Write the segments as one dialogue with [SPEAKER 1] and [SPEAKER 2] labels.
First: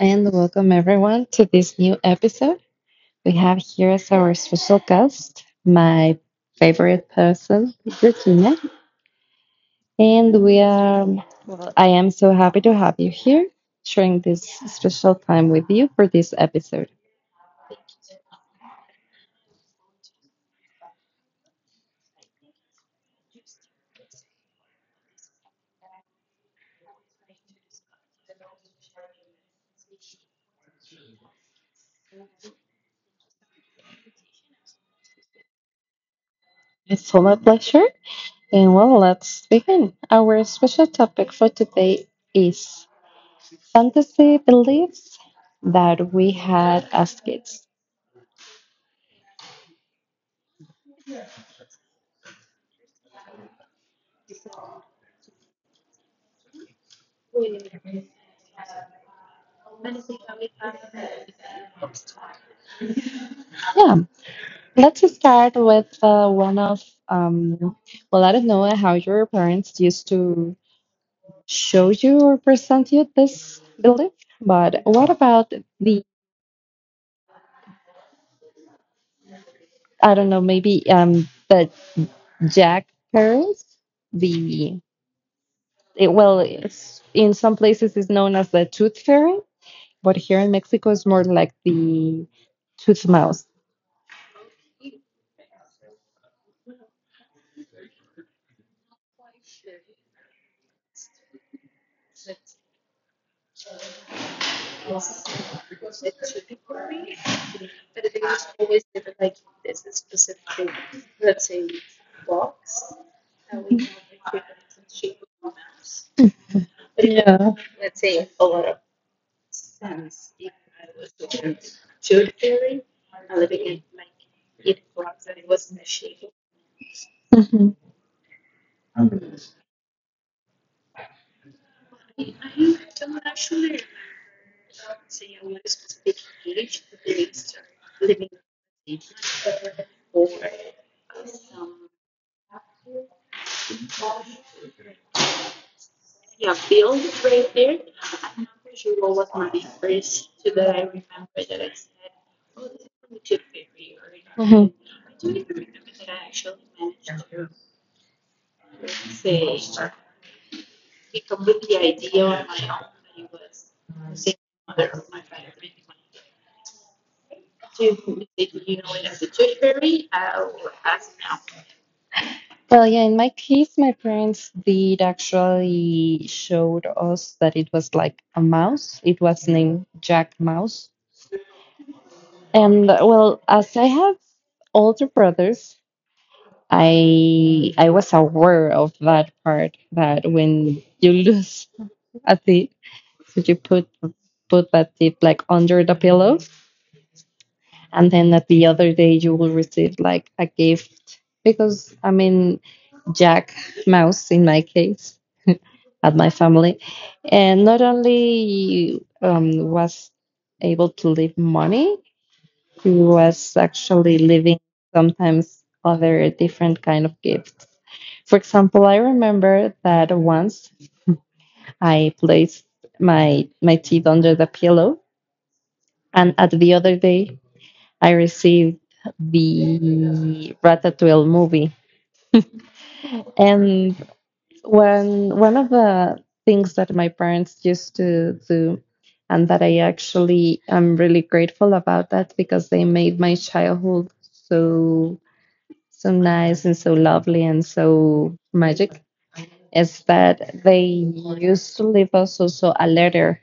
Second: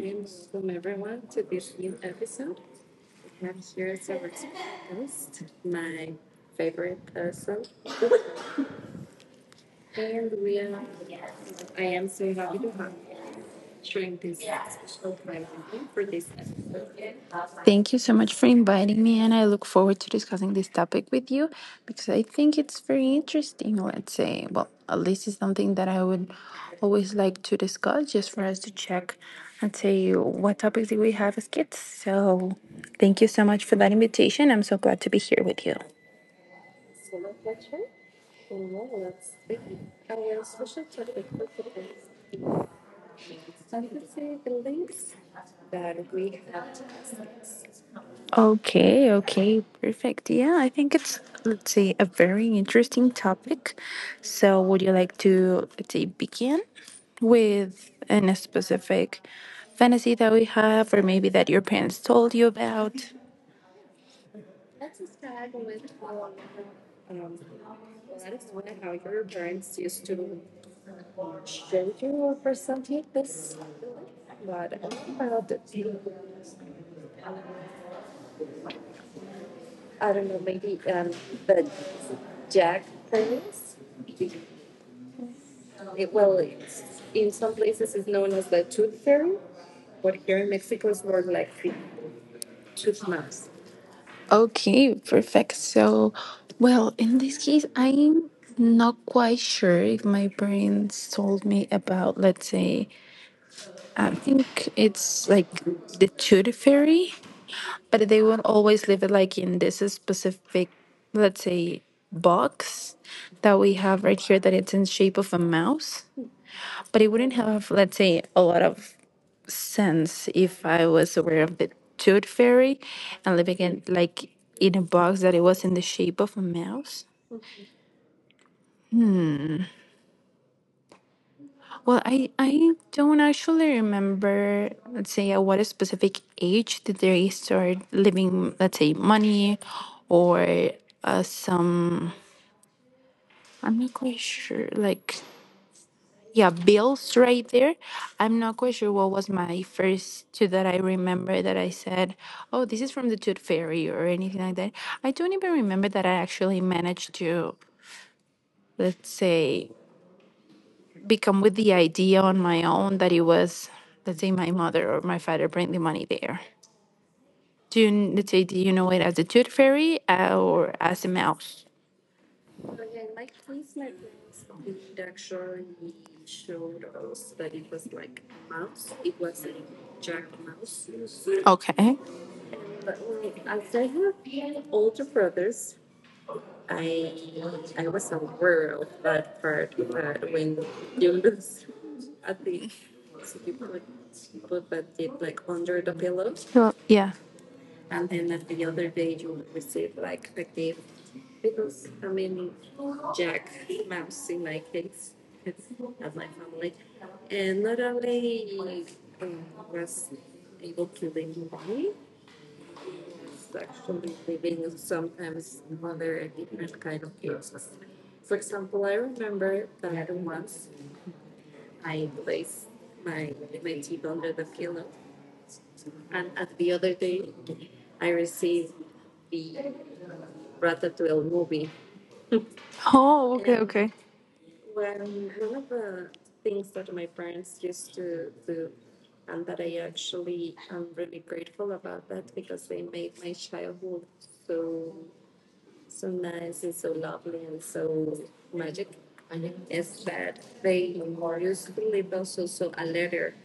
[SPEAKER 1] and welcome everyone to this new episode. We have here as our special guest my favorite person, Regina, and we are. Well, I am so happy to have you here, sharing this special time with you for this episode.
[SPEAKER 2] Thank you so much for inviting me, and I look forward to discussing this topic with you because I think it's very interesting. Let's say, well, at least it's something that I would always like to discuss just for us to check and say what topics do we have as kids. So, thank you so much for that invitation. I'm so glad to be here with you.
[SPEAKER 1] It's all my pleasure, and well, let's begin. Our special topic for today is fantasy beliefs that we had as kids.
[SPEAKER 2] Okay, okay, perfect. Yeah, I think it's, let's say, a very interesting topic. So, would you like to, let's say, begin with an specific fantasy that we have, or maybe that your parents told you about?
[SPEAKER 1] Yeah, let's start with one of, um, well, I don't know how your parents used to show you or present you this belief, but what about the, I don't know, maybe the Jack parents, the, it, well, it's, in some places it's known as the tooth fairy, but here in Mexico it's more like the tooth mouse.
[SPEAKER 2] Okay, perfect. So, well, in this case, I'm not quite sure if my parents told me about, let's say, I think it's like the Tooth Fairy. But they won't always live it like in this specific, let's say, box that we have right here that it's in shape of a mouse, but it wouldn't
[SPEAKER 1] Yeah.
[SPEAKER 2] have, let's say, a lot of sense if I was aware of the Tooth Fairy and living in like in a box that it was in the shape of a mouse.
[SPEAKER 1] Mhm.
[SPEAKER 2] Well, I don't actually remember, let's say, at what specific age did they start living, let's say, money or some. I'm not quite sure. Like, yeah, bills right there. I'm not quite sure what was my first two that I remember that I said, oh, this is from the Tooth Fairy or anything like
[SPEAKER 1] Hmm.
[SPEAKER 2] that. I don't even remember that I actually managed to, let's say, become with the idea on my own that it was, let's say, my mother or my father bring the money there. Do you, let's say, do you know it as the Tooth Fairy, or as a mouse?
[SPEAKER 1] Well, yeah, in my case, my parents did actually showed us that it was like a mouse. It was named Jack Mouse.
[SPEAKER 2] Okay.
[SPEAKER 1] And well, as I have older brothers, I was aware of that part that when you lose a teeth, so you put that teeth like under the pillow,
[SPEAKER 2] Well, yeah.
[SPEAKER 1] and then at the other day you will receive like a gift because I mean Jack Mouse, in my case at my family, and not only was able to leave money, he was actually leaving sometimes other different kind of gifts. For example, I remember that once I placed my teeth under the pillow, and at the other day I received the Ratatouille movie.
[SPEAKER 2] Oh, okay, okay.
[SPEAKER 1] And when one of the things that my parents used to do, and that I actually am really grateful about that because they made my childhood so so nice and so lovely and so magic, is that they used to leave us also a letter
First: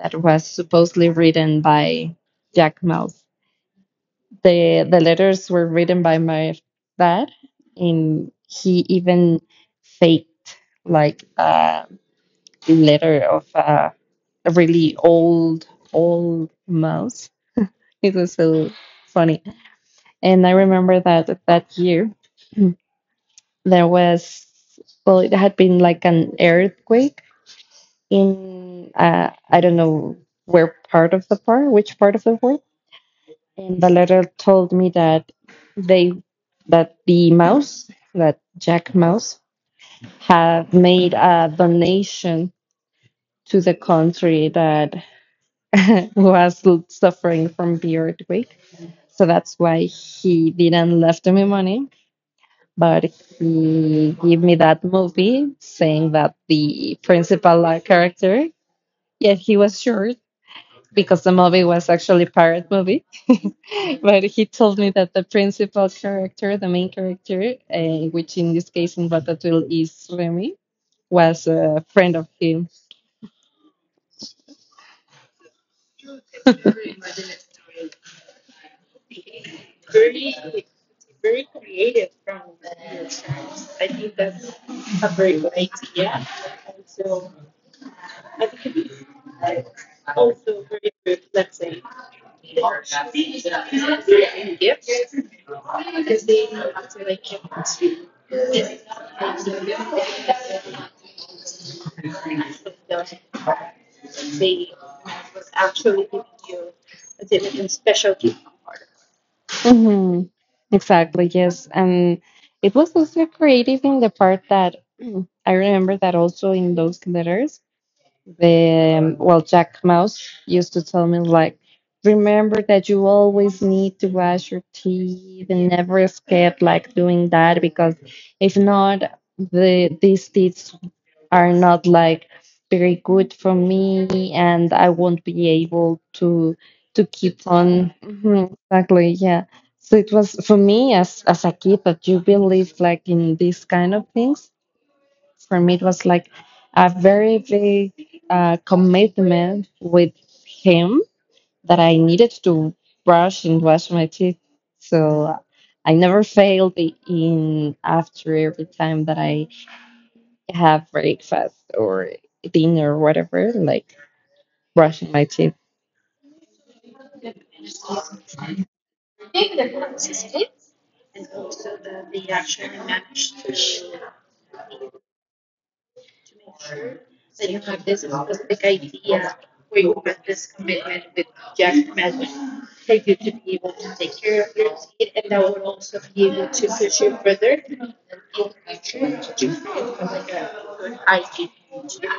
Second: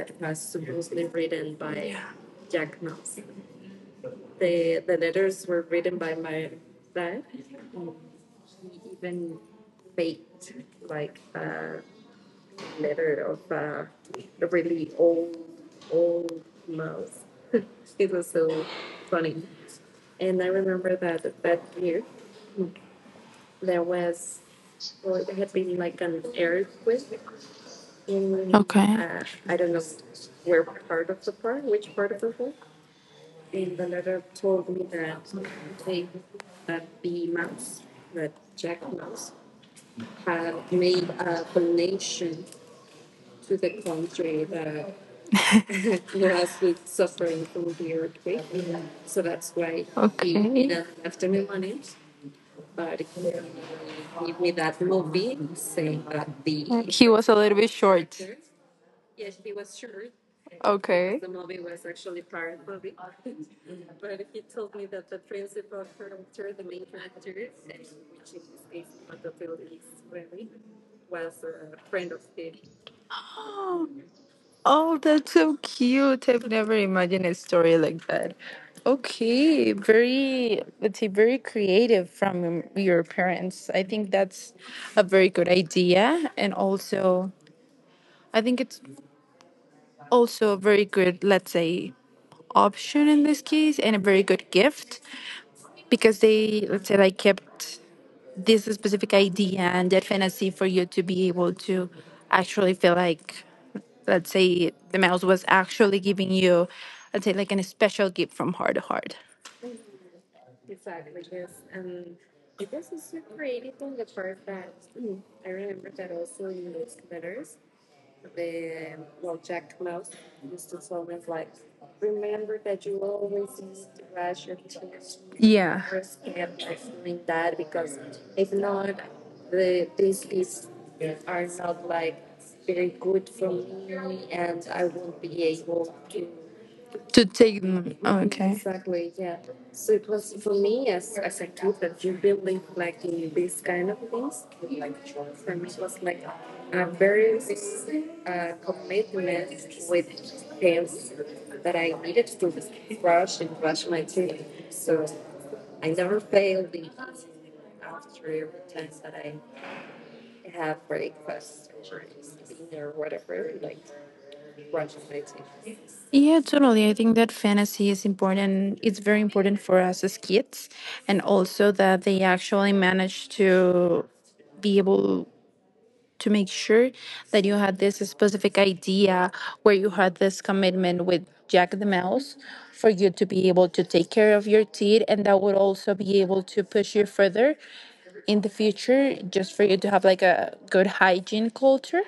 [SPEAKER 1] that was supposedly written by Jack Mouse. The letters were written by my dad, and he even faked like a letter of a really old old mouse. It was so funny, and I remember that that year there was, well, it had been like an earthquake in I don't know where part of the park, which part of the world. And the letter told me that they, that the mouse, that Jack Mouse, had made a donation to the country that was suffering from the earthquake. So that's why he didn't left me money, but he gave me that movie, saying that the principal character, yeah, he was short
[SPEAKER 2] Because.
[SPEAKER 1] because
[SPEAKER 2] Okay.
[SPEAKER 1] the movie was actually a pirate movie. But he told me that the principal character, the main character, which in this case in Ratatouille is Remy, was a friend of him.
[SPEAKER 2] Oh, that's so cute. I've never imagined a story like that. Okay, very, let's say, very creative from your parents. I think that's a very good idea. And also, I think it's also a very good, let's say, option in this case and a very good gift because they, let's say, like kept this specific idea and that fantasy for you to be able to actually feel like, let's say, the mouse was actually giving you, let's say, like an special gift from heart to heart.
[SPEAKER 1] Hmm. Exactly, yes. And it was also creative in the part that I remember that also in those letters the well, Jack Mouse used to tell me like, remember that you always need to brush your teeth and
[SPEAKER 2] Yeah,
[SPEAKER 1] never skip like doing that,
[SPEAKER 2] like.
[SPEAKER 1] because if not,
[SPEAKER 2] Not.
[SPEAKER 1] the
[SPEAKER 2] Won't.
[SPEAKER 1] these teeth are not like very good for me, and I won't be able to
[SPEAKER 2] To
[SPEAKER 1] keep
[SPEAKER 2] take
[SPEAKER 1] on.
[SPEAKER 2] them.
[SPEAKER 1] Mhm, exactly, yeah. So it was
[SPEAKER 2] Was
[SPEAKER 1] for
[SPEAKER 2] for me.
[SPEAKER 1] me as a kid that you
[SPEAKER 2] You're.
[SPEAKER 1] believe
[SPEAKER 2] Like
[SPEAKER 1] like in these kind
[SPEAKER 2] like.
[SPEAKER 1] of things, for me, it was like a very big commitment with him that I needed to brush and wash my teeth. So I never failed in after every time that I have breakfast or dinner or whatever, like brushing my teeth
[SPEAKER 2] Yeah, totally. I think that fantasy is important. It's very important for us as kids, and also that they actually manage to be able to make sure that you had this specific idea where you had this commitment with Jack the Mouse for you to be able to take care of your teeth and that would also be able to push you further in the future just for you to have like a good hygiene culture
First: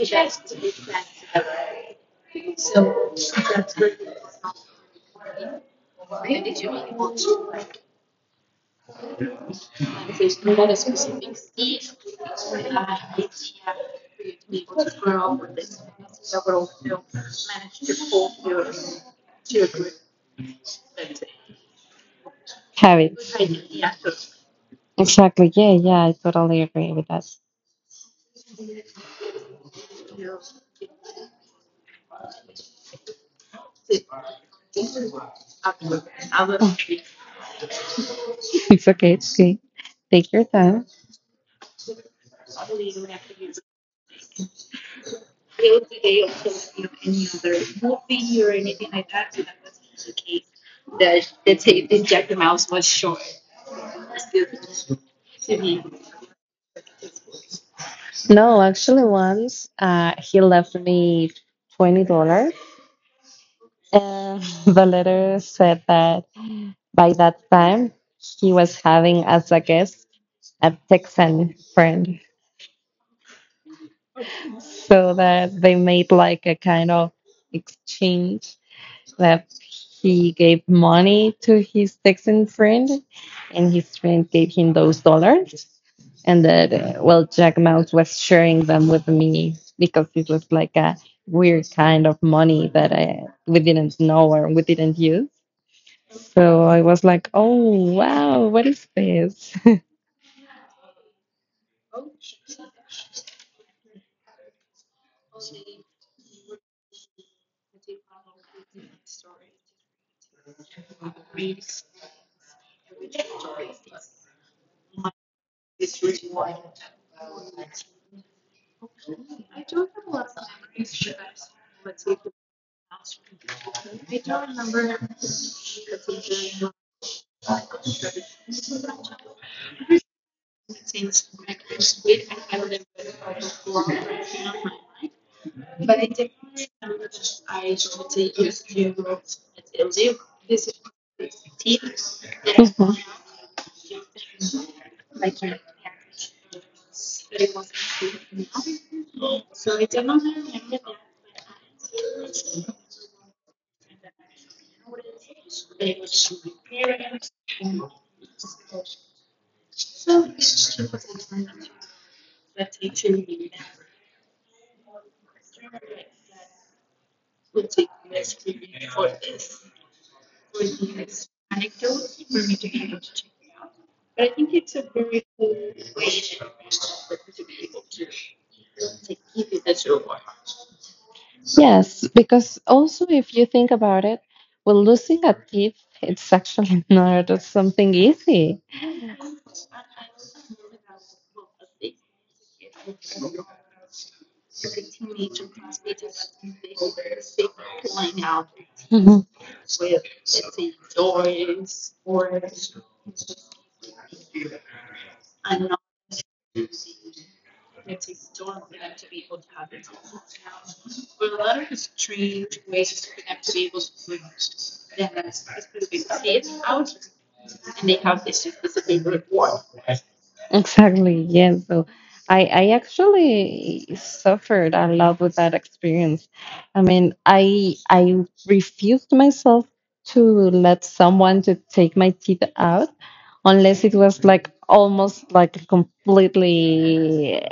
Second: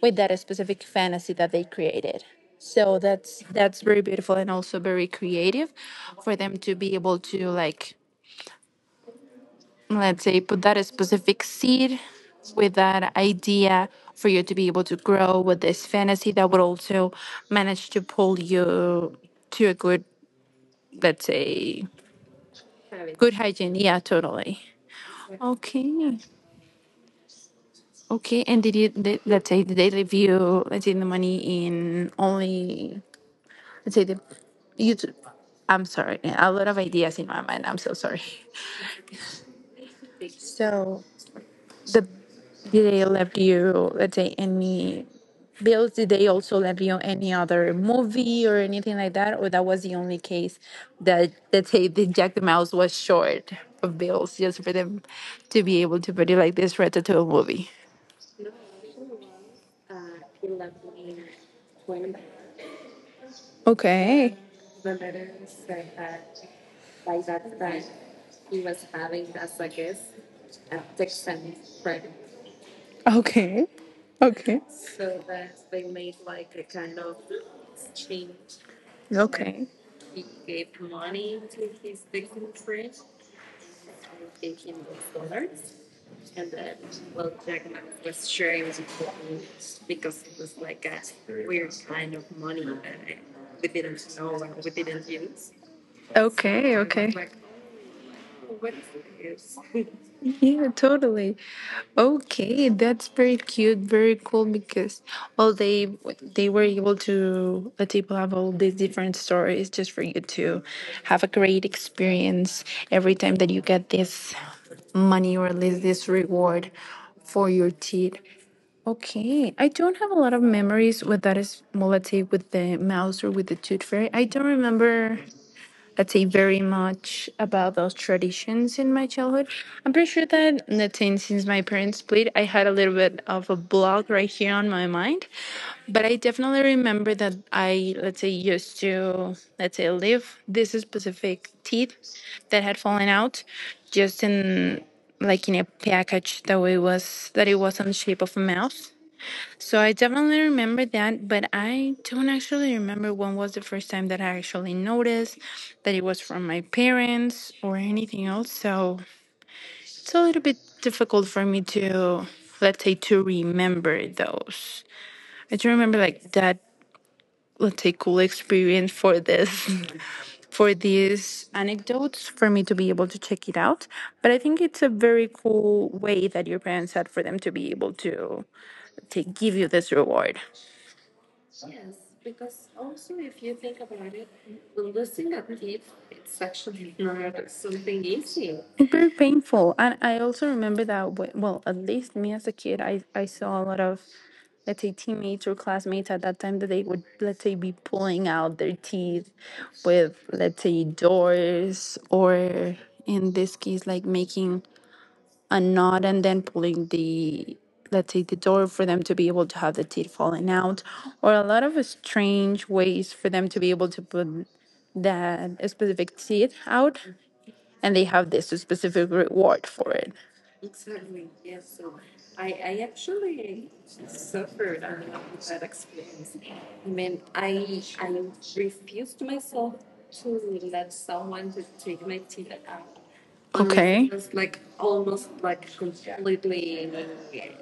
[SPEAKER 2] with that specific fantasy that they created. So that's very beautiful and also very creative for them to be able to, like, let's say, put that specific seed with that idea for you to be able to grow with this fantasy that would also manage to pull you to a good, let's say,
[SPEAKER 1] habit.
[SPEAKER 2] good hygiene. Yeah, totally.
[SPEAKER 1] Exactly. Yeah,
[SPEAKER 2] Okay,
[SPEAKER 1] yeah, I totally agree with that.
[SPEAKER 2] okay. And let's say, did they leave you, let's say, the money in only, let's say, you t- I'm sorry, a lot of ideas in my mind, I'm so sorry.
[SPEAKER 1] It's okay. It's okay. Take your time.
[SPEAKER 2] So. the they left you, let's say, any bills? Did they also leave you any other movie or anything like that, or that was the only case that, let's say, the Jack the Mouse was short of bills just for them to be able to produce like this Ratatouille movie?
[SPEAKER 1] No, actually, once he left me $20.
[SPEAKER 2] Okay.
[SPEAKER 1] Um, the letter said that by that time he was having as a guest a Texan friend,
[SPEAKER 2] Okay. Okay.
[SPEAKER 1] so that they made like a kind of exchange that
[SPEAKER 2] Okay.
[SPEAKER 1] he gave money to his Texan friend, and his friend gave him those dollars, and that well, Jack Mouse was sharing them with me because it was like a weird kind of money that I we didn't know or we didn't use. So
[SPEAKER 2] Okay.
[SPEAKER 1] I was
[SPEAKER 2] Okay.
[SPEAKER 1] like, oh, wow, what is this?
[SPEAKER 2] Yeah, totally. Okay, that's very cute, very cool because, well, they were able to let people have all these different stories just for you to have a great experience every time that you get this money or at least this reward for your teeth. Okay, I don't have a lot of memories with that, is, well, let with the mouse or with the tooth fairy. I don't remember, let's say, very much about those traditions in my childhood. I'm pretty sure that, let's say, since my parents split, I had a little bit of a block right here on my mind. But I definitely remember that I, let's say, used to, let's say, live this specific teeth that had
[SPEAKER 1] Mhm.
[SPEAKER 2] fallen out just in like in a package that it was on the shape of a mouth, so I definitely remember that, but I don't actually remember when was the first time that I actually noticed that it was from my parents or anything else. So it's a little bit difficult for me to, let's say, to remember those. I do remember, like that, let's say, cool experience for this. For these anecdotes, for me to be able to check it out. But I think it's a very cool way that your parents had for them to be able to give you this reward.
[SPEAKER 1] Yes, because also if you think about it, well, losing a teeth, it's actually not something easy.
[SPEAKER 2] It's very painful. And I also remember that, well, at least me as a kid, I saw a lot of, let's say, teammates or classmates at that time that they would, let's say, be pulling out their teeth
[SPEAKER 1] Mhm.
[SPEAKER 2] with, let's say, doors or in this case, like making a knot and then pulling the, let's say, the door for them to be able to have the teeth falling out or a lot of strange ways for them to be able to put that specific teeth out and they have this specific reward for it.
[SPEAKER 1] Exactly, yes. So I actually suffered a lot with that experience. I mean, I refused myself to let someone to take my teeth out unless it
[SPEAKER 2] Okay. It's
[SPEAKER 1] was like almost like completely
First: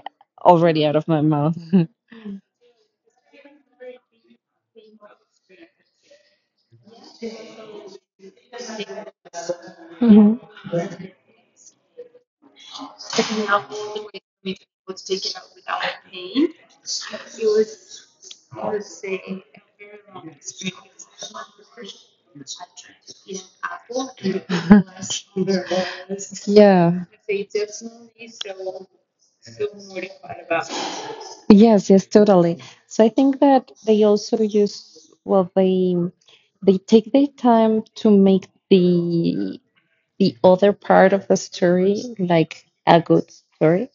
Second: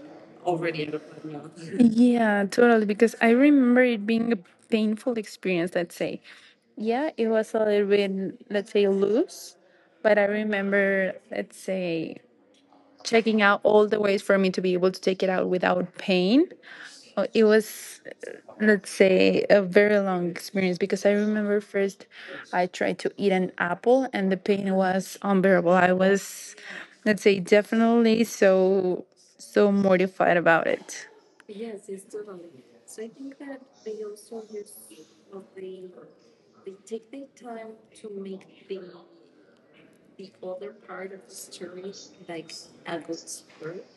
[SPEAKER 1] already out of my mouth.
[SPEAKER 2] Yeah, totally. Because I remember it being a painful experience, let's say. Yeah, it was a little bit, let's say, loose, but I
[SPEAKER 1] Mhm.
[SPEAKER 2] remember, let's say, checking out all the ways for me to be able to take it out without pain. It was, let's say, a very long experience because I remember first I tried to eat an apple and the pain was unbearable. I was,
[SPEAKER 1] Yeah.
[SPEAKER 2] let's say, definitely so, so mortified about it.
[SPEAKER 1] Yes, yes, totally. So I think that they also use, well, they take their time to make the other part of the story like a good story.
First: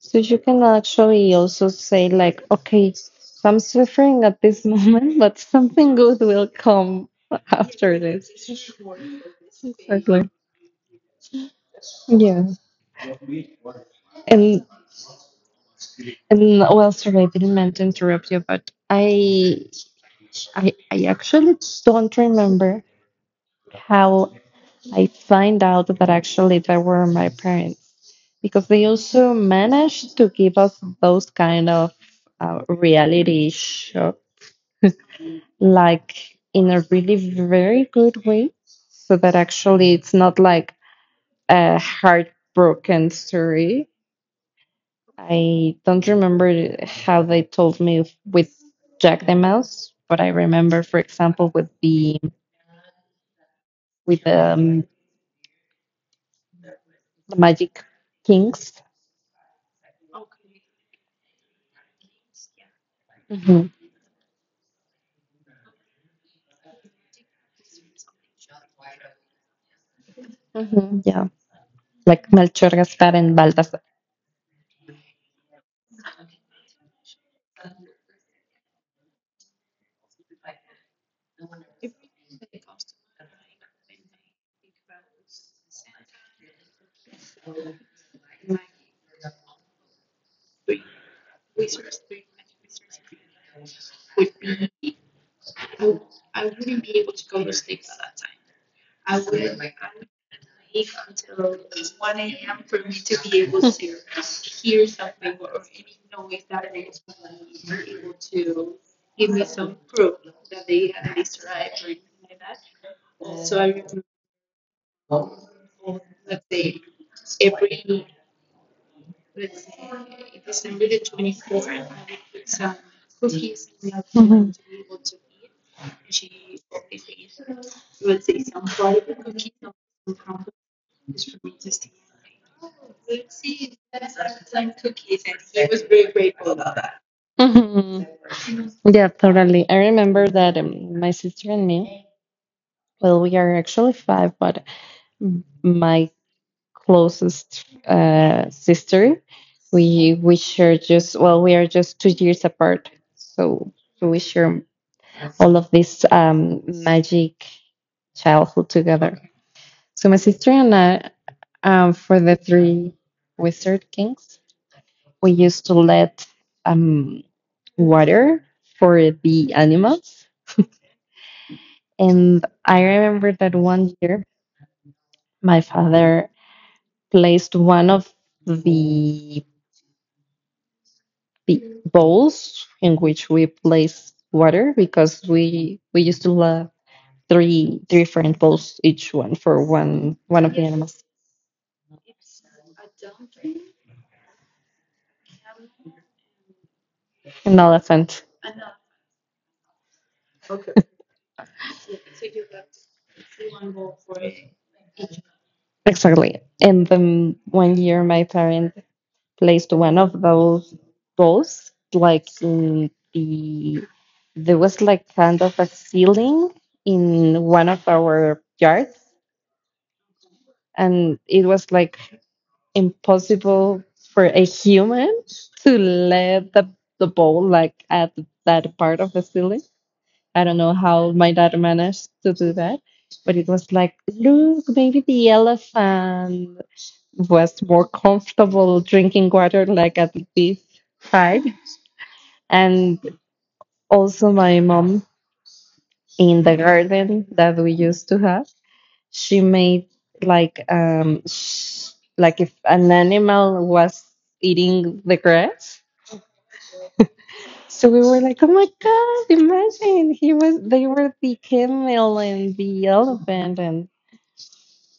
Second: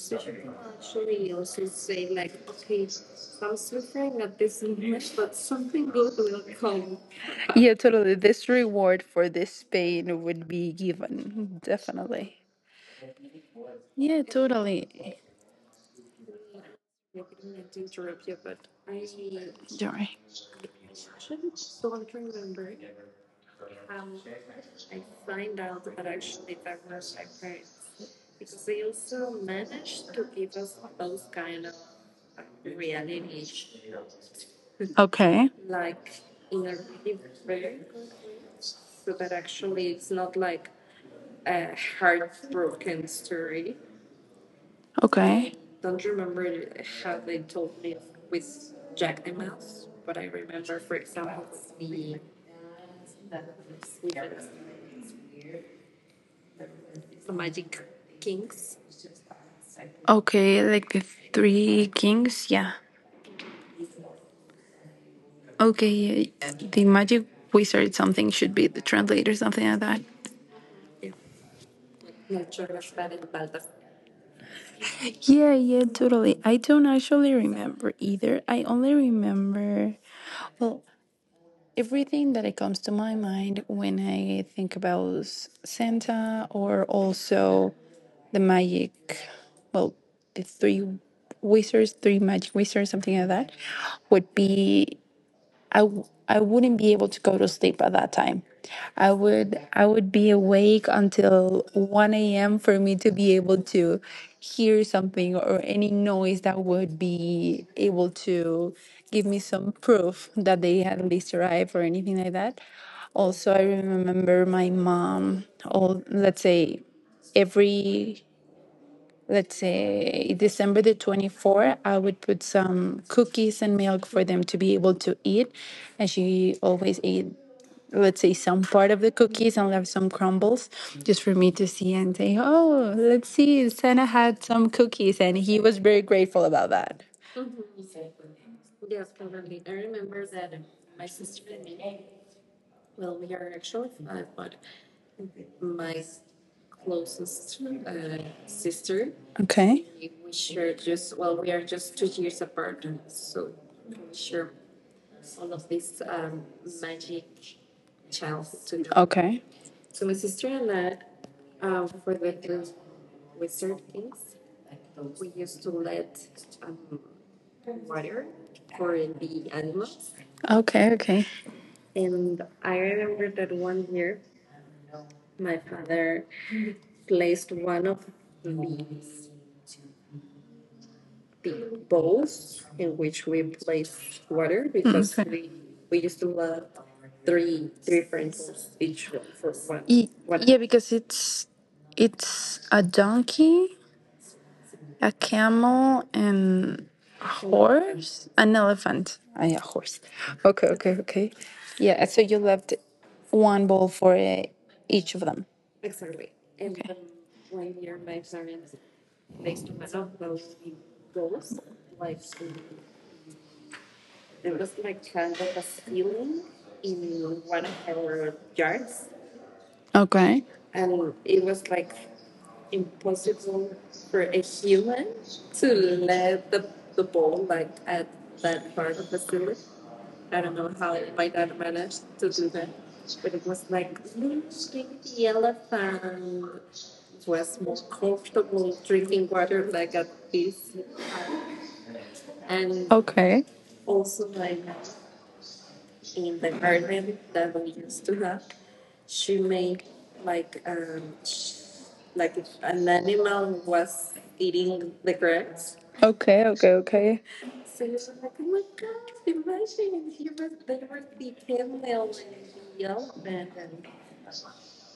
[SPEAKER 1] So you can actually also say like, okay, I'm suffering at this moment, but something good will come
[SPEAKER 2] Yeah,
[SPEAKER 1] after
[SPEAKER 2] totally.
[SPEAKER 1] this.
[SPEAKER 2] This reward for this pain
[SPEAKER 1] Exactly.
[SPEAKER 2] would be given, definitely.
[SPEAKER 1] Yeah.
[SPEAKER 2] Yeah,
[SPEAKER 1] And
[SPEAKER 2] totally.
[SPEAKER 1] and well, sorry, I didn't mean to interrupt you, but I
[SPEAKER 2] Sorry.
[SPEAKER 1] I I actually don't remember how I find out that actually they were my parents, because they also managed to give us those kind of reality show,
[SPEAKER 2] Okay.
[SPEAKER 1] like in a really very good way, so that actually it's not like a heartbroken story.
[SPEAKER 2] Okay.
[SPEAKER 1] I don't remember how they told me with Jack the Mouse, but I remember, for example, with the Magic Kings.
[SPEAKER 2] Okay, like the three kings, yeah.
[SPEAKER 1] Hmm.
[SPEAKER 2] Okay, yeah, the magic wizard something should be the translator, something like that.
[SPEAKER 1] Hmm. Yeah. Like Melchor, Gaspar, and Baltasar.
[SPEAKER 2] Yeah, yeah, totally. I don't actually remember either. I only remember, well, everything that it comes to my mind when I think about Santa or also the magic, well, the three wizards, three magic wizards, something like that, would be I wouldn't be able to go to sleep at that time. I would be awake until 1 a.m. for me to be able to hear something or any noise that would be able to give me some proof that they had at least arrived or anything like that. Also, I remember my mom, all, let's say, every, let's say, December the 24th, I would put some cookies and milk for them
[SPEAKER 1] Hmm.
[SPEAKER 2] to be able to eat. And she always ate, let's say, some part of the cookies and left some crumbles just for me to see and say, oh, let's see, Santa had some cookies. And he was very grateful about that.
[SPEAKER 1] Hmm. Yeah, totally. I remember that my sister and me, well, we are actually five, but my closest sister,
[SPEAKER 2] Okay.
[SPEAKER 1] we share, just, well, we are just two years apart, so so we share
[SPEAKER 2] All
[SPEAKER 1] all
[SPEAKER 2] of
[SPEAKER 1] of
[SPEAKER 2] this
[SPEAKER 1] this
[SPEAKER 2] magic
[SPEAKER 1] magic
[SPEAKER 2] child.
[SPEAKER 1] childhood
[SPEAKER 2] To do.
[SPEAKER 1] together.
[SPEAKER 2] Okay.
[SPEAKER 1] So my sister and I, for the three wizard kings, we used to let um, water for the animals.
[SPEAKER 2] Okay. Okay.
[SPEAKER 1] And I remember that one year my father placed one of the, the bowls in which we place water
[SPEAKER 2] Mm,
[SPEAKER 1] because
[SPEAKER 2] okay.
[SPEAKER 1] we used to love three three different
[SPEAKER 2] Bowls.
[SPEAKER 1] bowls, each one for
[SPEAKER 2] Ye-
[SPEAKER 1] one of
[SPEAKER 2] Yeah,
[SPEAKER 1] the
[SPEAKER 2] because
[SPEAKER 1] animals,
[SPEAKER 2] it's a donkey, a camel, and a
[SPEAKER 1] an elephant.
[SPEAKER 2] horse, an elephant. Ah, yeah, horse. Okay, okay, okay. Yeah, so you left one bowl for each of them.
[SPEAKER 1] Exactly. And then one year my parents placed one of those balls like in the, there was like kind of a ceiling in one of our yards,
[SPEAKER 2] Okay.
[SPEAKER 1] and it was like impossible for a human to let the ball like at that part of the ceiling. I don't know how my dad managed to do that, but it was like, look, maybe the elephant was more comfortable drinking water like at this height.
[SPEAKER 2] Okay.
[SPEAKER 1] And
[SPEAKER 2] Okay.
[SPEAKER 1] also, my mom, in the garden that we used to have, she made like like if an animal was eating the grass.
[SPEAKER 2] Okay. Okay. Okay.
[SPEAKER 1] So we were like, oh my god! Imagine he was. They were the camel and the elephant,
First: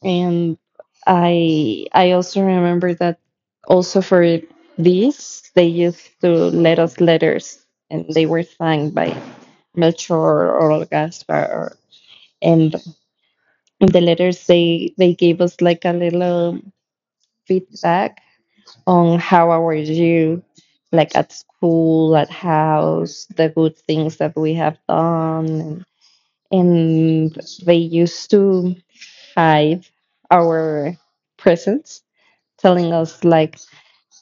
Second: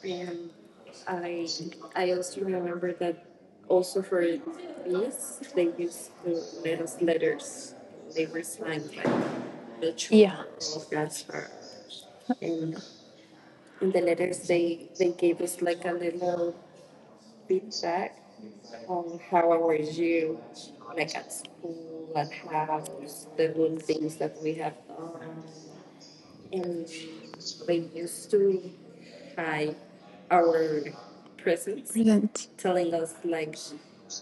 [SPEAKER 1] and I also remember that also for this they used to let us letters, and they were signed by Melchor
[SPEAKER 2] Yeah.
[SPEAKER 1] or Gaspar or, and in the letters they gave us like a little feedback on how our you, like at school, at house, the good things that we have done, and they used to hide our
[SPEAKER 2] Present.
[SPEAKER 1] presents, telling us like,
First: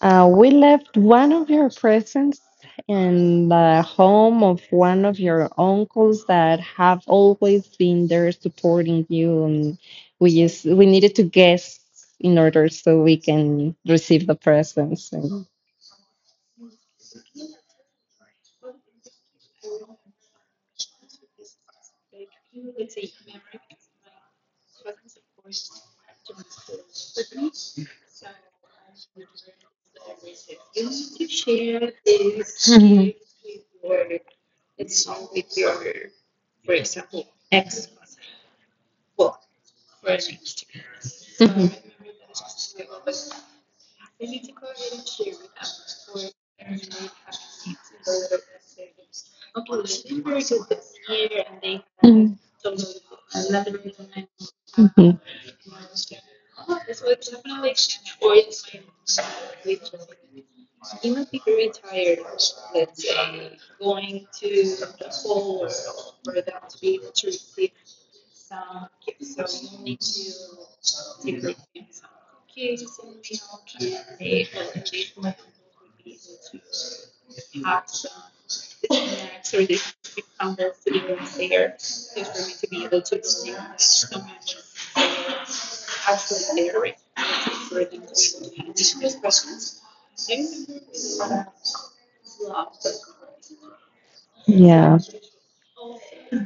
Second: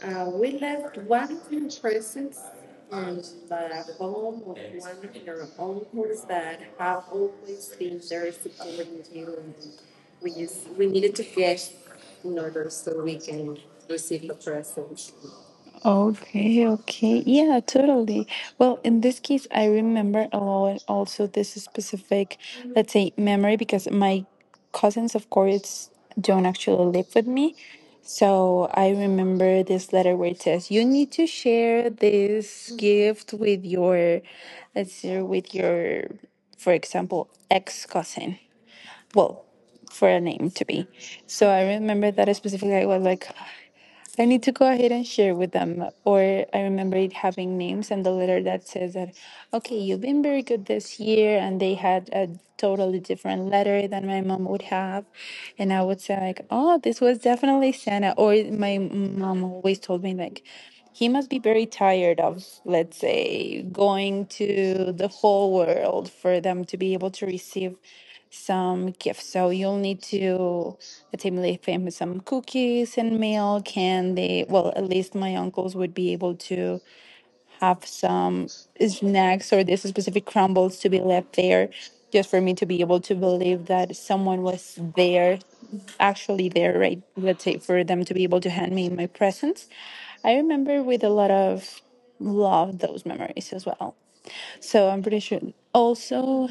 [SPEAKER 1] we left one of your presents in the home of one of your uncles that have always been there supporting you, and we just we needed to guess in order so we can receive the presents and
[SPEAKER 2] Okay, okay. Yeah, totally. Well, in this case, I remember a lot also this specific, let's say, memory because my cousins, of course, don't actually live with me. So I remember this letter where it says, you need to share
[SPEAKER 1] Mhm.
[SPEAKER 2] this gift with your,
[SPEAKER 1] Mhm.
[SPEAKER 2] let's say, with your, for example, ex cousin. Well, for a name to be. So I remember that specifically. I was like, I need to go ahead and share with them. Or I remember it having names and the letter that says that, okay, you've been very good this year. And they had a totally different letter than my mom would have.
[SPEAKER 1] Mhm.
[SPEAKER 2] And I would say, like, oh, this was definitely Santa. Or my mom always told me, like, he must be very tired of, let's say, going to the whole world for them to be able to receive some gifts. So you'll need to, let's say, leave him some cookies and milk, and they, well, at least my uncles would be able to have some snacks or these specific crumbles to be left there just for me to be able to believe that someone was there actually there, right, let's say for them to be able to hand me my presents. I remember with a lot of love those memories as well. So I'm
[SPEAKER 1] yeah.
[SPEAKER 2] pretty sure. Also,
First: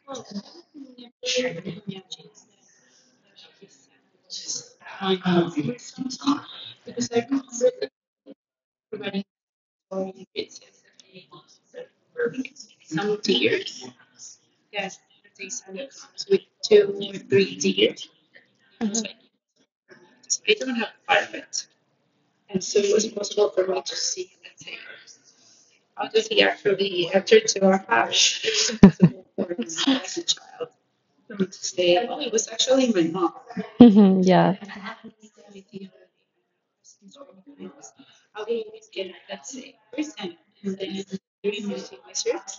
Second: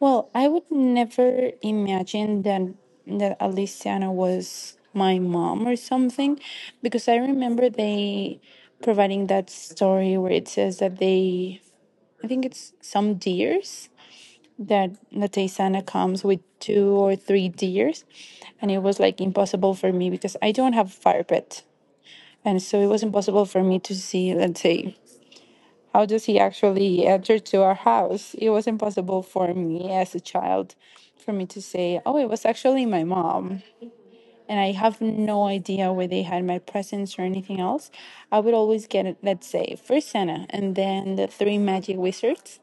[SPEAKER 2] well, I would never imagine that Aliciana was my mom or something, because I remember they providing that story where it says that they, I think it's some deers that Nataysana comes with two or three deers, and it was like impossible for me because I don't have a fire pit, and so it was impossible for me to see, let's say, how does he actually enter to our house? It was impossible for me as a child for me to say, oh, it was actually my mom.
[SPEAKER 1] Mhm,
[SPEAKER 2] And
[SPEAKER 1] yeah,
[SPEAKER 2] I have no idea where they had my presents or anything else. I would always get, it, let's say, first Santa and then the three magic wizards.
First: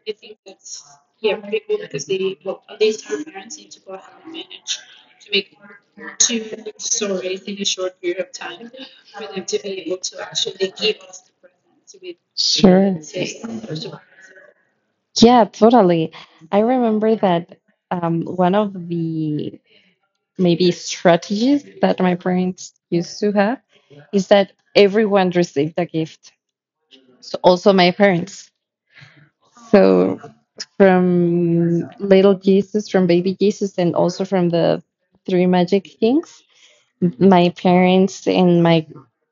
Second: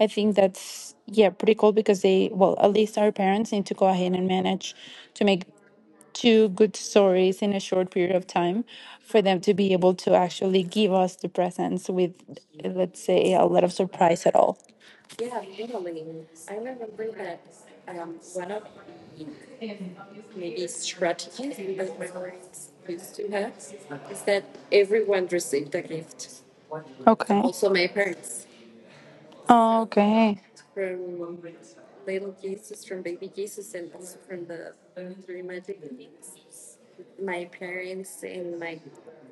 [SPEAKER 2] I think that's, yeah, pretty cool because they, well, at least our parents need to go ahead and manage to make two good stories in a short period of time for them to be able to actually give us the presents with,
[SPEAKER 1] sure.
[SPEAKER 2] let's say, a lot of surprise at all.
[SPEAKER 1] Yeah, totally. I remember that one of the maybe strategies that my parents used to have is that everyone received a gift.
[SPEAKER 2] Okay.
[SPEAKER 1] So
[SPEAKER 2] Also,
[SPEAKER 1] also
[SPEAKER 2] my
[SPEAKER 1] my
[SPEAKER 2] parents.
[SPEAKER 1] parents.
[SPEAKER 2] Oh,
[SPEAKER 1] So
[SPEAKER 2] okay.
[SPEAKER 1] from little Jesus, from baby Jesus, and also from the three magic kings, my parents and my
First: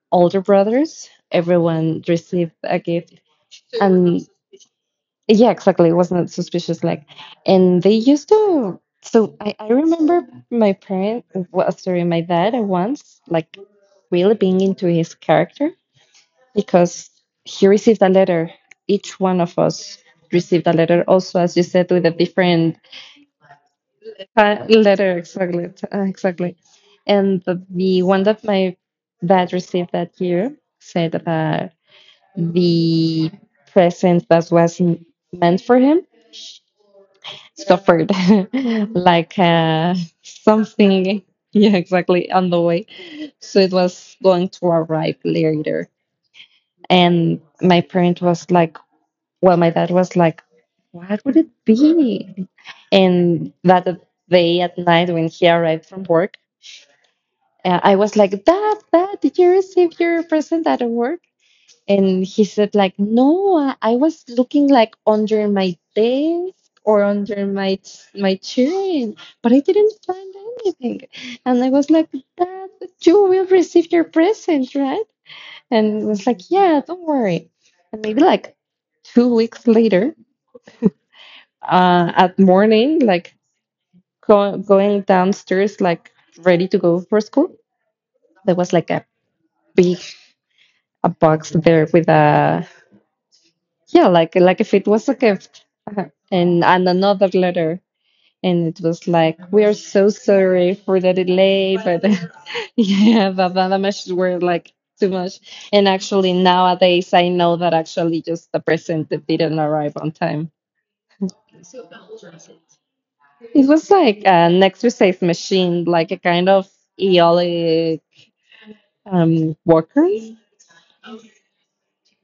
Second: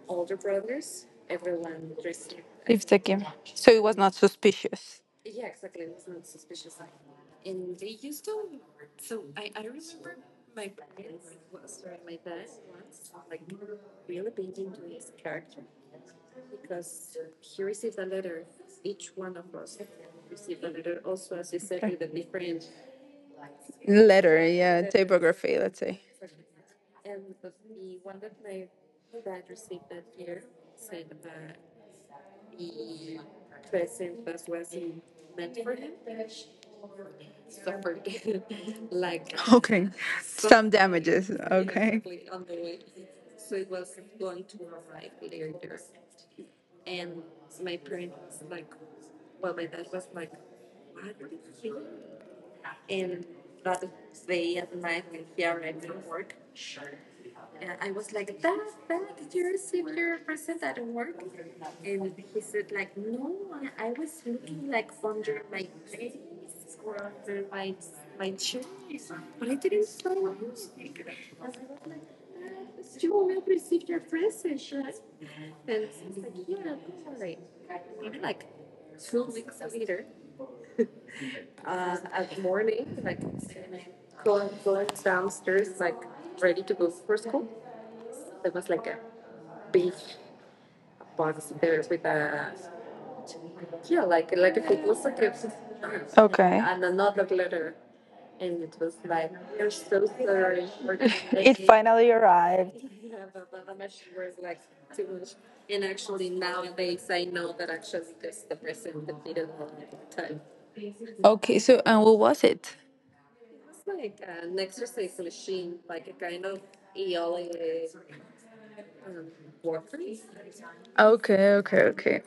[SPEAKER 2] Older
[SPEAKER 1] older
[SPEAKER 2] brothers,
[SPEAKER 1] brothers,
[SPEAKER 2] everyone
[SPEAKER 1] everyone
[SPEAKER 2] received.
[SPEAKER 1] received a
[SPEAKER 2] If the
[SPEAKER 1] gift.
[SPEAKER 2] game. So it was not
[SPEAKER 1] And
[SPEAKER 2] suspicious.
[SPEAKER 1] yeah, exactly. It wasn't suspicious like. And they used to, so I remember my parent, well, sorry, my dad once, like, really being into his character, because he received a letter. Each one of us received a letter also, as you said, with a different
[SPEAKER 2] Letter, yeah,
[SPEAKER 1] letter,
[SPEAKER 2] typography,
[SPEAKER 1] exactly,
[SPEAKER 2] let's say.
[SPEAKER 1] exactly. And the one that my dad received that year said about the present that was meant for him
[SPEAKER 2] Suffered,
[SPEAKER 1] suffered
[SPEAKER 2] like.
[SPEAKER 1] like
[SPEAKER 2] Okay. Some
[SPEAKER 1] something.
[SPEAKER 2] damages.
[SPEAKER 1] Yeah,
[SPEAKER 2] Okay.
[SPEAKER 1] exactly,
[SPEAKER 2] On
[SPEAKER 1] on
[SPEAKER 2] the
[SPEAKER 1] the
[SPEAKER 2] way.
[SPEAKER 1] way. So it was going to arrive later. And my parent was like, well, my dad was like, what would it be? And that day at night when he arrived from work, I was like, Dad, Dad, did you receive your present at work? And he said, like, no, I was looking like under my desk or under my my chair, but I didn't find anything. And I was like, that you will receive your present, right? And it was like, yeah, don't worry. And maybe like two weeks later, at morning, like go, going downstairs, like ready to go for school, there was like a big a box there with a,
[SPEAKER 2] Yeah,
[SPEAKER 1] yeah,
[SPEAKER 2] like
[SPEAKER 1] like
[SPEAKER 2] if
[SPEAKER 1] if it
[SPEAKER 2] it was
[SPEAKER 1] was
[SPEAKER 2] a
[SPEAKER 1] a
[SPEAKER 2] gift.
[SPEAKER 1] gift. Uh-huh.
[SPEAKER 2] Okay. And
[SPEAKER 1] And another
[SPEAKER 2] another letter.
[SPEAKER 1] letter. And it was like, we are so sorry for the
[SPEAKER 2] It
[SPEAKER 1] delay, but
[SPEAKER 2] finally arrived.
[SPEAKER 1] yeah, but the messages were like too much. And actually nowadays I know that actually just the present that didn't arrive on time.
[SPEAKER 2] Okay, so and what was it?
[SPEAKER 1] It was like an exercise machine, like a kind of eolic worker.
[SPEAKER 2] Okay, okay, okay,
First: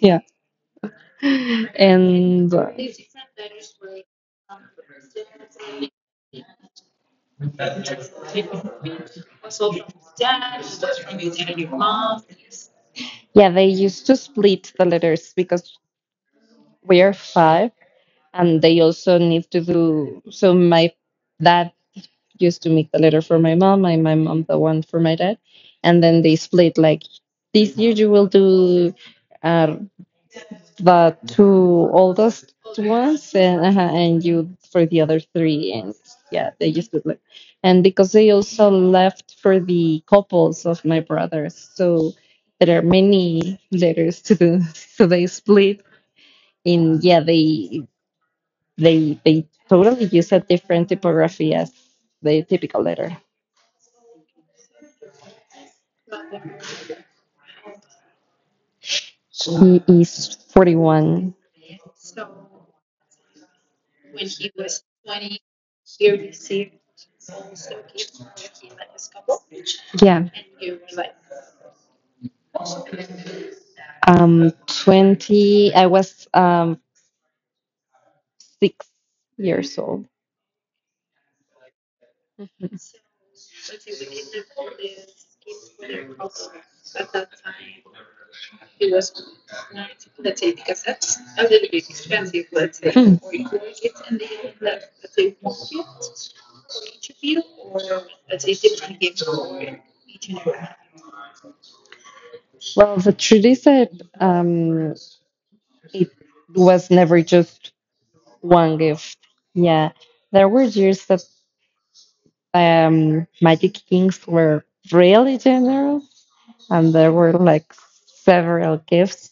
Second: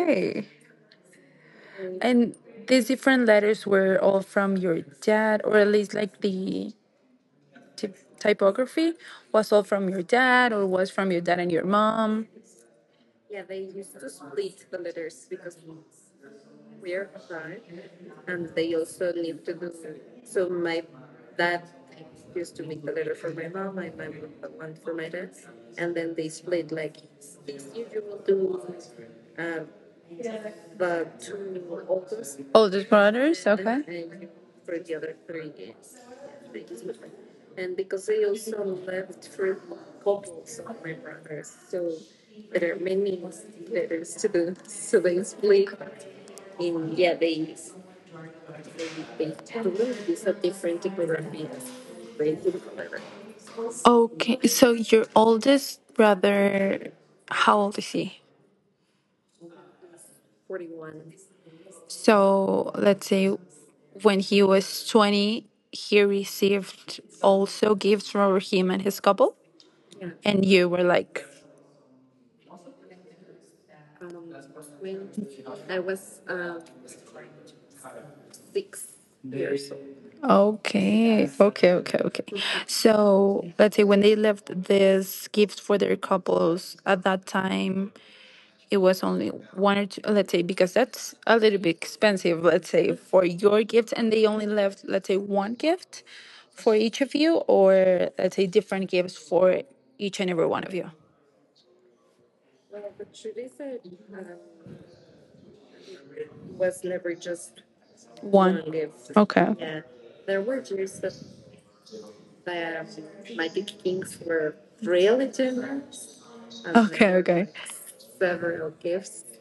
[SPEAKER 1] Yeah.
[SPEAKER 2] And
[SPEAKER 1] And
[SPEAKER 2] these different letters were all from your dad, or at least like the typ typography was all from your dad, or was from your dad and your mom.
[SPEAKER 1] yeah, they used to split the letters because we are five and they also need to do so. My dad used to make the letter for my mom and my mom the one for my dad, and then they split like, this year you will do uh, the two oldest
[SPEAKER 2] Older
[SPEAKER 1] ones
[SPEAKER 2] brothers, okay.
[SPEAKER 1] and you for the other three. And yeah, they used to like, and because they also left for the couples of my brothers, so there are many letters to do, so they split. And yeah, they totally use a different typography as the typical letter.
[SPEAKER 2] Okay, so your oldest brother, how old is he?
[SPEAKER 1] He is 41.
[SPEAKER 2] So let's say when he was 20, he received also gifts from him and his couple,
[SPEAKER 1] Yeah.
[SPEAKER 2] and you were like.
[SPEAKER 1] Um 20 I was 6 years old.
[SPEAKER 2] Okay, okay, okay, okay. So let's say when they left this gift for their couples at that time, it was only one or two, let's say, because that's a little bit expensive, let's say,
[SPEAKER 1] Hmm.
[SPEAKER 2] for your gift, and they only left, let's say, one gift for each of you, or let's say different gifts for each and every one of you.
[SPEAKER 1] Well, the truth is that um, it was never just one
[SPEAKER 2] One.
[SPEAKER 1] gift.
[SPEAKER 2] Okay.
[SPEAKER 1] Yeah, there were years that magic kings were really generous, and
[SPEAKER 2] Okay,
[SPEAKER 1] there were
[SPEAKER 2] okay.
[SPEAKER 1] like several gifts.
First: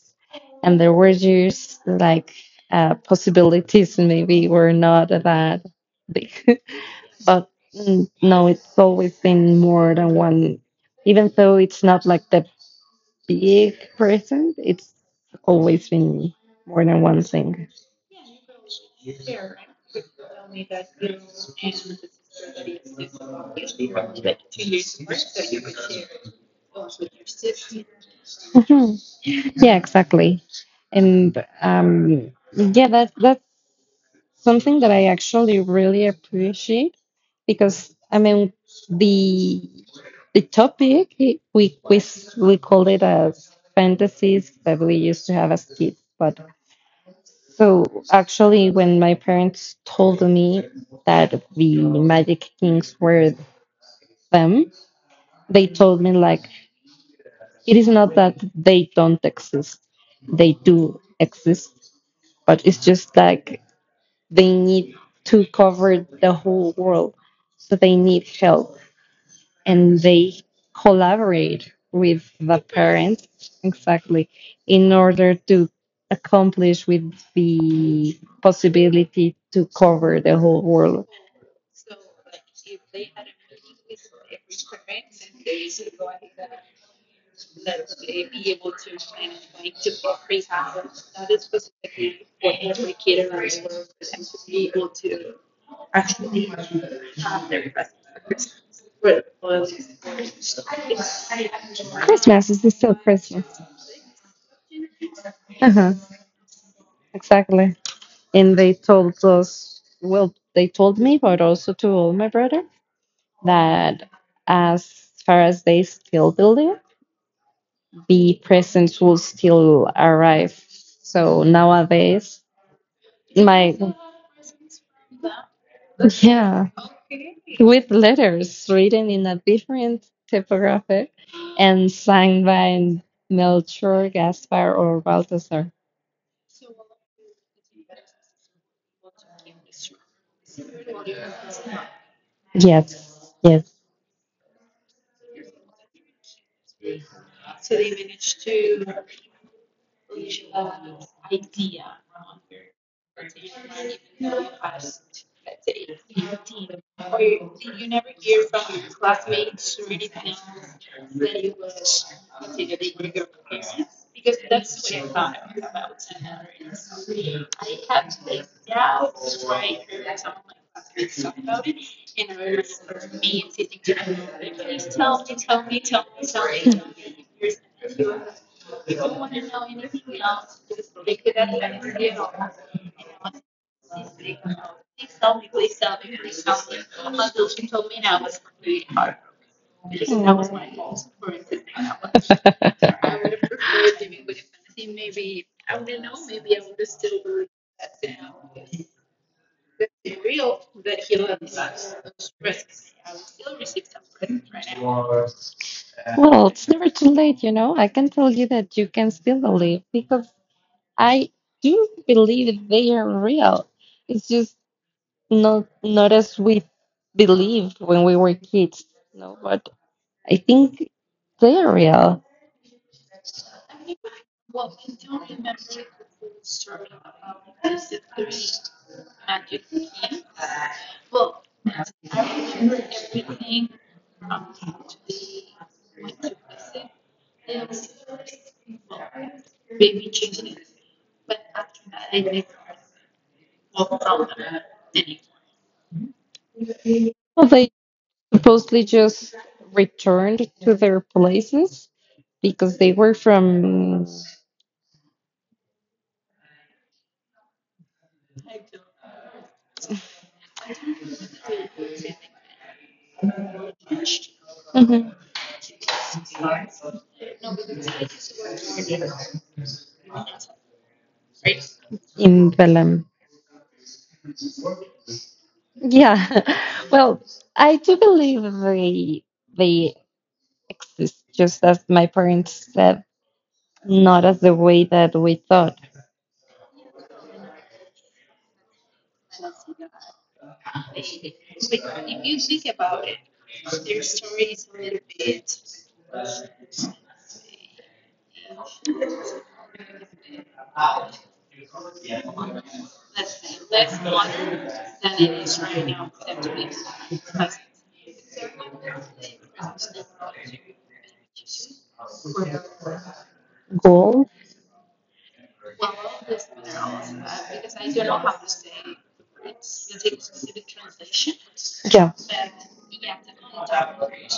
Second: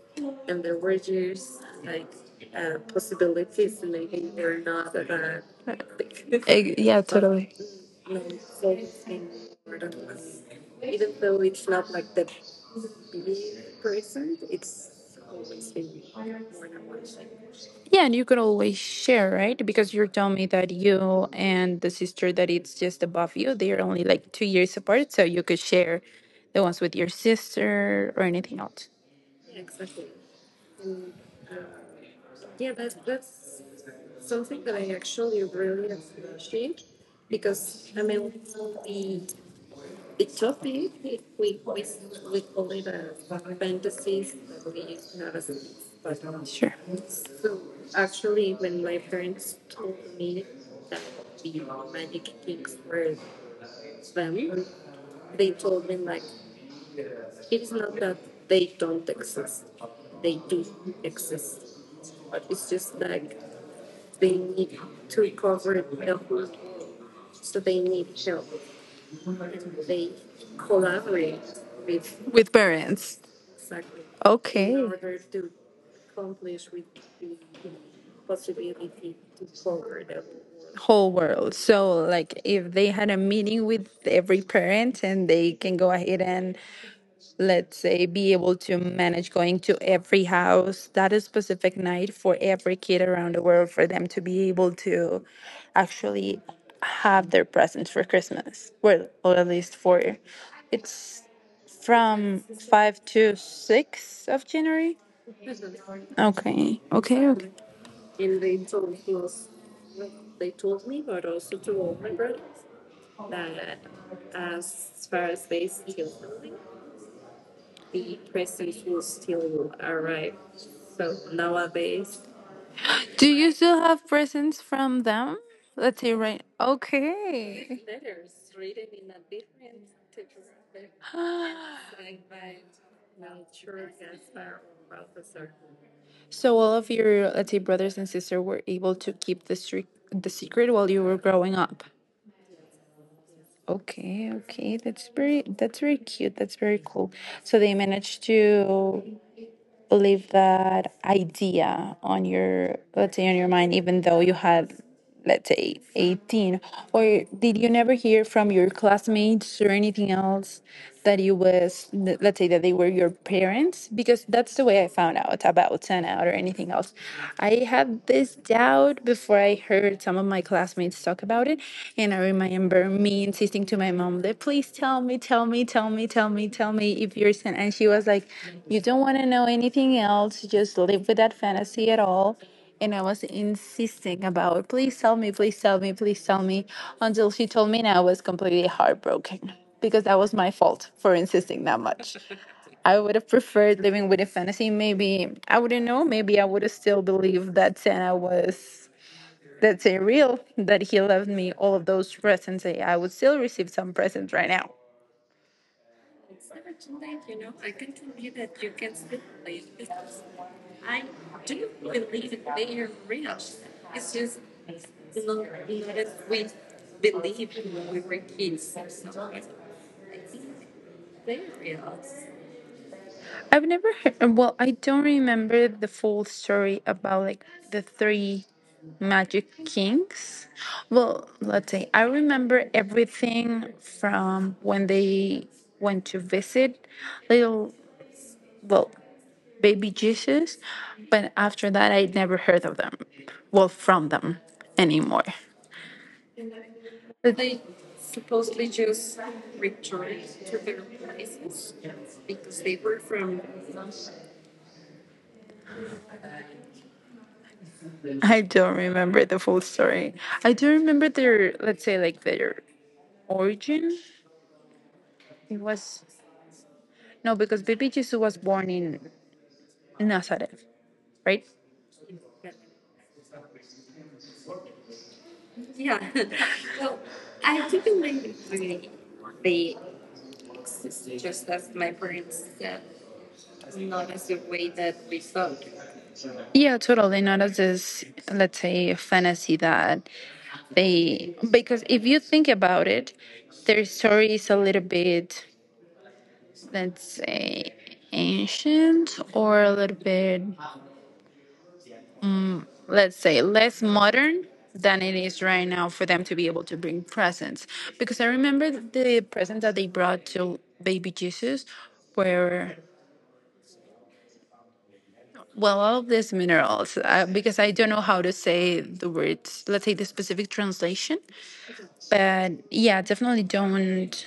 [SPEAKER 1] And there were just like, possibilities maybe were not that big,
[SPEAKER 2] Eh, yeah,
[SPEAKER 1] but
[SPEAKER 2] totally.
[SPEAKER 1] no, it's always been more than one, even though it's not like the big present. It's always been more than one thing.
[SPEAKER 2] Yeah, and you can always share, right? Because you're telling me that you and the sister that it's just above you, they are only like 2 years apart, so you could share the ones with your sister or anything else.
[SPEAKER 1] Yeah, exactly. And yeah, that's something that I actually really appreciate, because I mean, the the topic I- we s- we call it as fantasies that we used to have as kids, but
[SPEAKER 2] Sure.
[SPEAKER 1] so actually when my parents told me that the magic kings were them, they told me like, it is not that they don't exist, they do exist, but it's just like, they need to cover the whole world. So they need help, and they collaborate with
[SPEAKER 2] With
[SPEAKER 1] the
[SPEAKER 2] parents.
[SPEAKER 1] parents, exactly,
[SPEAKER 2] Okay.
[SPEAKER 1] in order to accomplish with the possibility to cover the whole world.
[SPEAKER 2] Whole world. So, like, if they had a meeting with every parent and they can go ahead and, let's say, be able to manage going to every house that is specific night for every kid around the world for them to be able to actually have their presents for Christmas, well, or at least for it's
[SPEAKER 1] Christmas
[SPEAKER 2] from
[SPEAKER 1] is still
[SPEAKER 2] 5 to
[SPEAKER 1] Christmas.
[SPEAKER 2] six of January.
[SPEAKER 1] Uh-huh,
[SPEAKER 2] Okay, okay, okay.
[SPEAKER 1] exactly. And they told us, well, they told me, but also to all my brother, that as far as they still believe, the presents will still arrive. So nowadays,
[SPEAKER 2] Do you
[SPEAKER 1] my
[SPEAKER 2] still have presents from them? Let's say right.
[SPEAKER 1] yeah, with
[SPEAKER 2] Okay.
[SPEAKER 1] letters written in a different typographic and signed by Melchor, Gaspar, or Balthasar.
[SPEAKER 2] So all of your, let's say, brothers and sisters were able to keep the streak, the secret while you were growing up.
[SPEAKER 1] Yes, yes.
[SPEAKER 2] Okay, okay, that's very, that's very cute. That's very cool. So they managed to leave that idea on your, let's say, on your mind even though you had, let's say, 18, or did you never hear from your classmates or anything else that you was let's say that they were your parents? Because that's the way I found out about turnout or anything else. I had this doubt before I heard some of my classmates talk about it. And I remember me insisting to my mom that please tell me, tell me, tell me, tell me, tell me if you're sin. And she was like, you don't want to know anything else. Just live with that fantasy at all. And I was insisting about, please tell me, please tell me, please tell me, until she told me, and I was completely heartbroken because that was my fault for insisting that much. I would have preferred living with a fantasy. Maybe I wouldn't know. Maybe I would have still believed that Santa was, that's in real, that he left me all of those presents. I would still receive some presents right now.
[SPEAKER 1] Well, it's never too late, you know. I can tell you that you can still believe, because I do believe they are real. It's just not as we believed when we were kids, no, but I think they are real.
[SPEAKER 2] I've never heard, well, I don't remember the full story about, like, the three magic kings. Well, let's say I remember everything from when they went to visit little, well, baby Jesus, but after that I never heard of them, well, from them, anymore.
[SPEAKER 1] Well, they supposedly just returned to their places because they were from.
[SPEAKER 2] I don't remember the full story. I do remember their, let's say, like their origin.
[SPEAKER 1] Mhm.
[SPEAKER 2] It was, no, because baby Jesus was born in Nazareth, right?
[SPEAKER 1] In Belém. Yeah. Well, I do believe they exist just as my parents said, not as the way that we thought.
[SPEAKER 2] Yeah, totally. Not as this, let's say, fantasy that they, because if you think about it, their story is a little bit, let's say, ancient or a little bit, let's say, less modern than it is right now for them to be able to bring presents, because I remember the present that they brought to baby Jesus were,
[SPEAKER 1] Gold?
[SPEAKER 2] well, all of these minerals, because I don't know how to say the words, let's say the specific translation.
[SPEAKER 1] Yeah.
[SPEAKER 2] But yeah, definitely don't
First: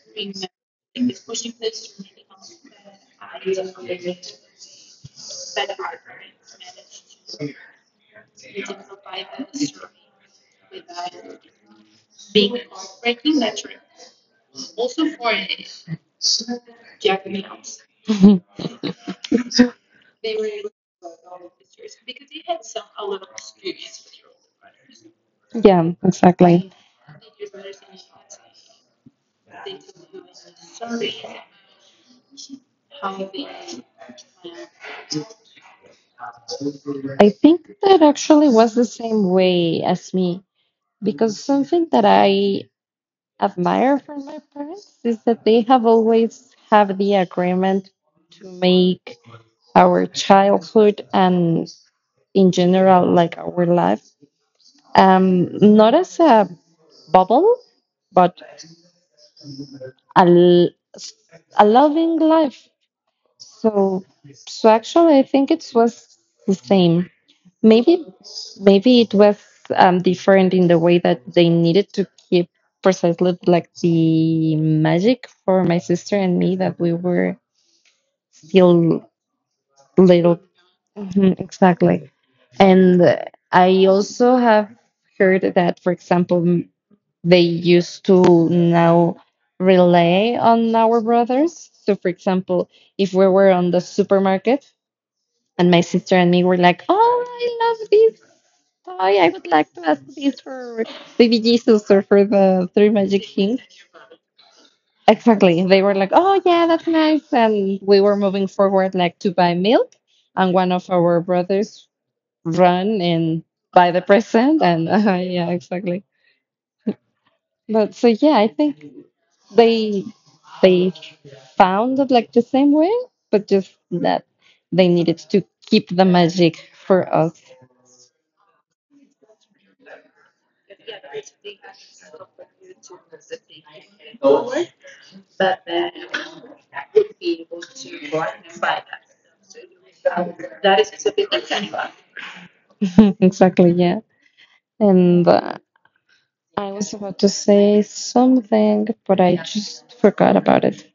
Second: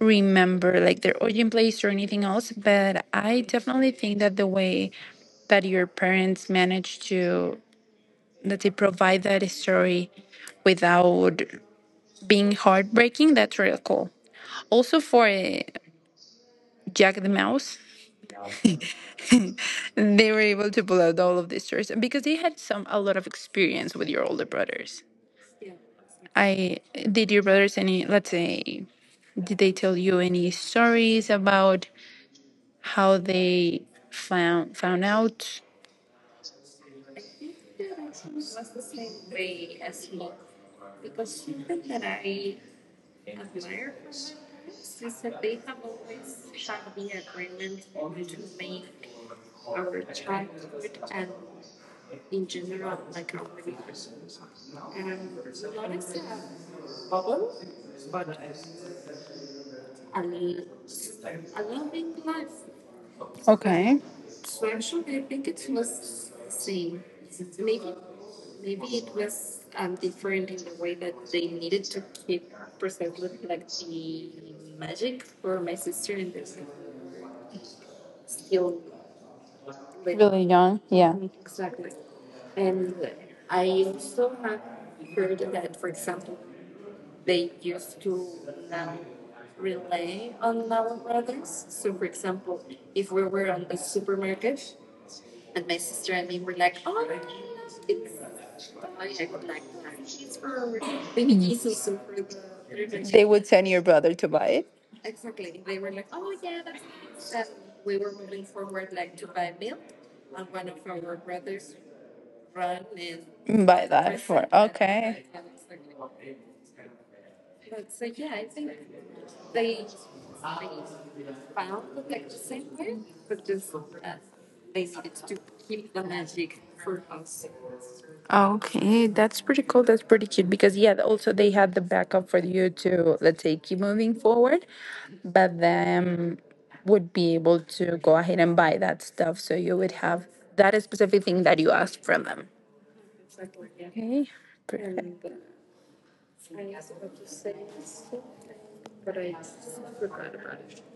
[SPEAKER 2] remember like their origin place or anything else, but I definitely think that the way that your parents managed to, let's say, provide that story without being heartbreaking, that's real cool. Also for Jack the Mouse,
[SPEAKER 1] Mhm.
[SPEAKER 2] they were able to pull out all of these stories because they had some a lot of experience with your older brothers.
[SPEAKER 1] Yeah, exactly.
[SPEAKER 2] I did your brothers any, let's say, did they tell you any stories about how they found out?
[SPEAKER 1] I think that actually was the same way as me, because something that I admire from my parents is that they have always have the agreement to make our childhood and in general like our life, um not as a bubble, but a, l- a loving life.
[SPEAKER 2] Okay.
[SPEAKER 1] So so actually I think it was the same. Maybe, maybe it was different in the way that they needed to keep precisely like the magic for my sister and me, that we were still little.
[SPEAKER 2] Really young, yeah.
[SPEAKER 1] Mhm, exactly. and I also have heard that, for example, they used to now rely on our brothers. So for example, if we were on the supermarket and my sister and me were like, oh, I love this." Hi, I would like to ask this for baby Jesus or for the three magic
[SPEAKER 2] They would
[SPEAKER 1] kings.
[SPEAKER 2] send your brother to buy it.
[SPEAKER 1] Exactly. They were like, oh, yeah, that's nice. And we were moving forward, like to buy milk. And one of our brothers run and
[SPEAKER 2] Buy
[SPEAKER 1] buy the
[SPEAKER 2] that for,
[SPEAKER 1] present. And
[SPEAKER 2] okay.
[SPEAKER 1] yeah, exactly. But so, yeah, I think they they found it like the same way, but just that they needed to keep the magic for us.
[SPEAKER 2] Okay, that's pretty cool. That's pretty cute because yeah, also they had the backup for you to, let's say, keep moving forward, but then would be able to go ahead and buy that stuff, so you would have that specific thing that you asked from them.
[SPEAKER 1] Exactly. Yeah.
[SPEAKER 2] Okay, perfect.
[SPEAKER 1] And I was about to say something, but I just forgot about it.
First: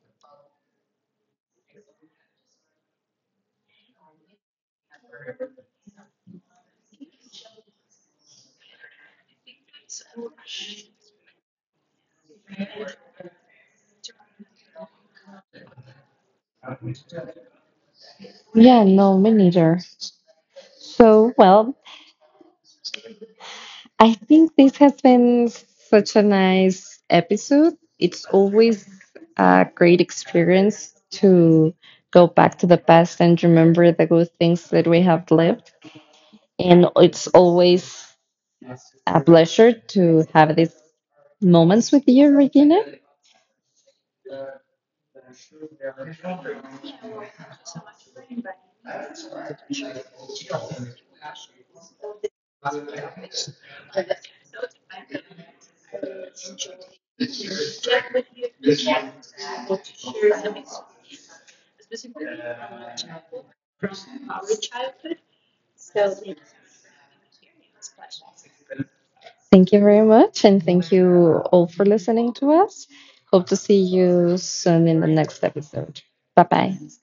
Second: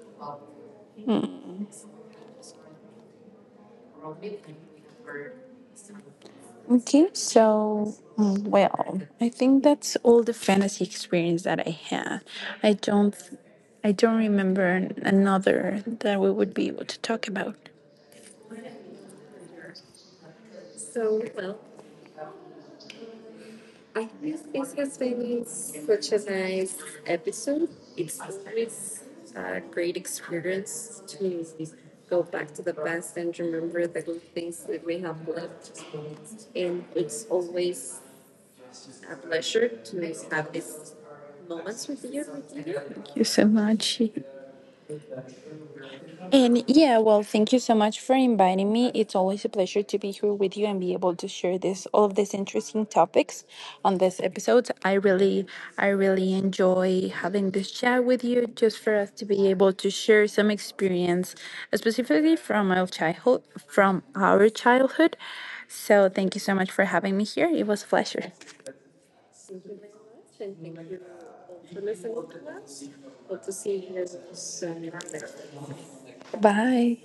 [SPEAKER 2] Okay, so mm, well, I think that's all the fantasy experience that I had. I don't, I don't remember another that we would be able to talk about.
[SPEAKER 1] Yeah, no, me neither. So, well, I think this has been such a nice episode. It's always a great experience to go back to the past and remember the good things that we have lived. And it's always a pleasure to have these moments with you, Regina.
[SPEAKER 2] Thank you so much. And yeah, well, thank you so much for inviting me. It's always a pleasure to be here with you and be able to share this all of these interesting topics on this episode. I really enjoy having this chat with you, just for us to be able to share some experience, specifically from our childhood. So thank you so much for having me here. It was a pleasure.
[SPEAKER 1] Thank you very much, and thank you all for listening to us. Hope to see you soon in the next episode. Bye bye.
[SPEAKER 2] Bye.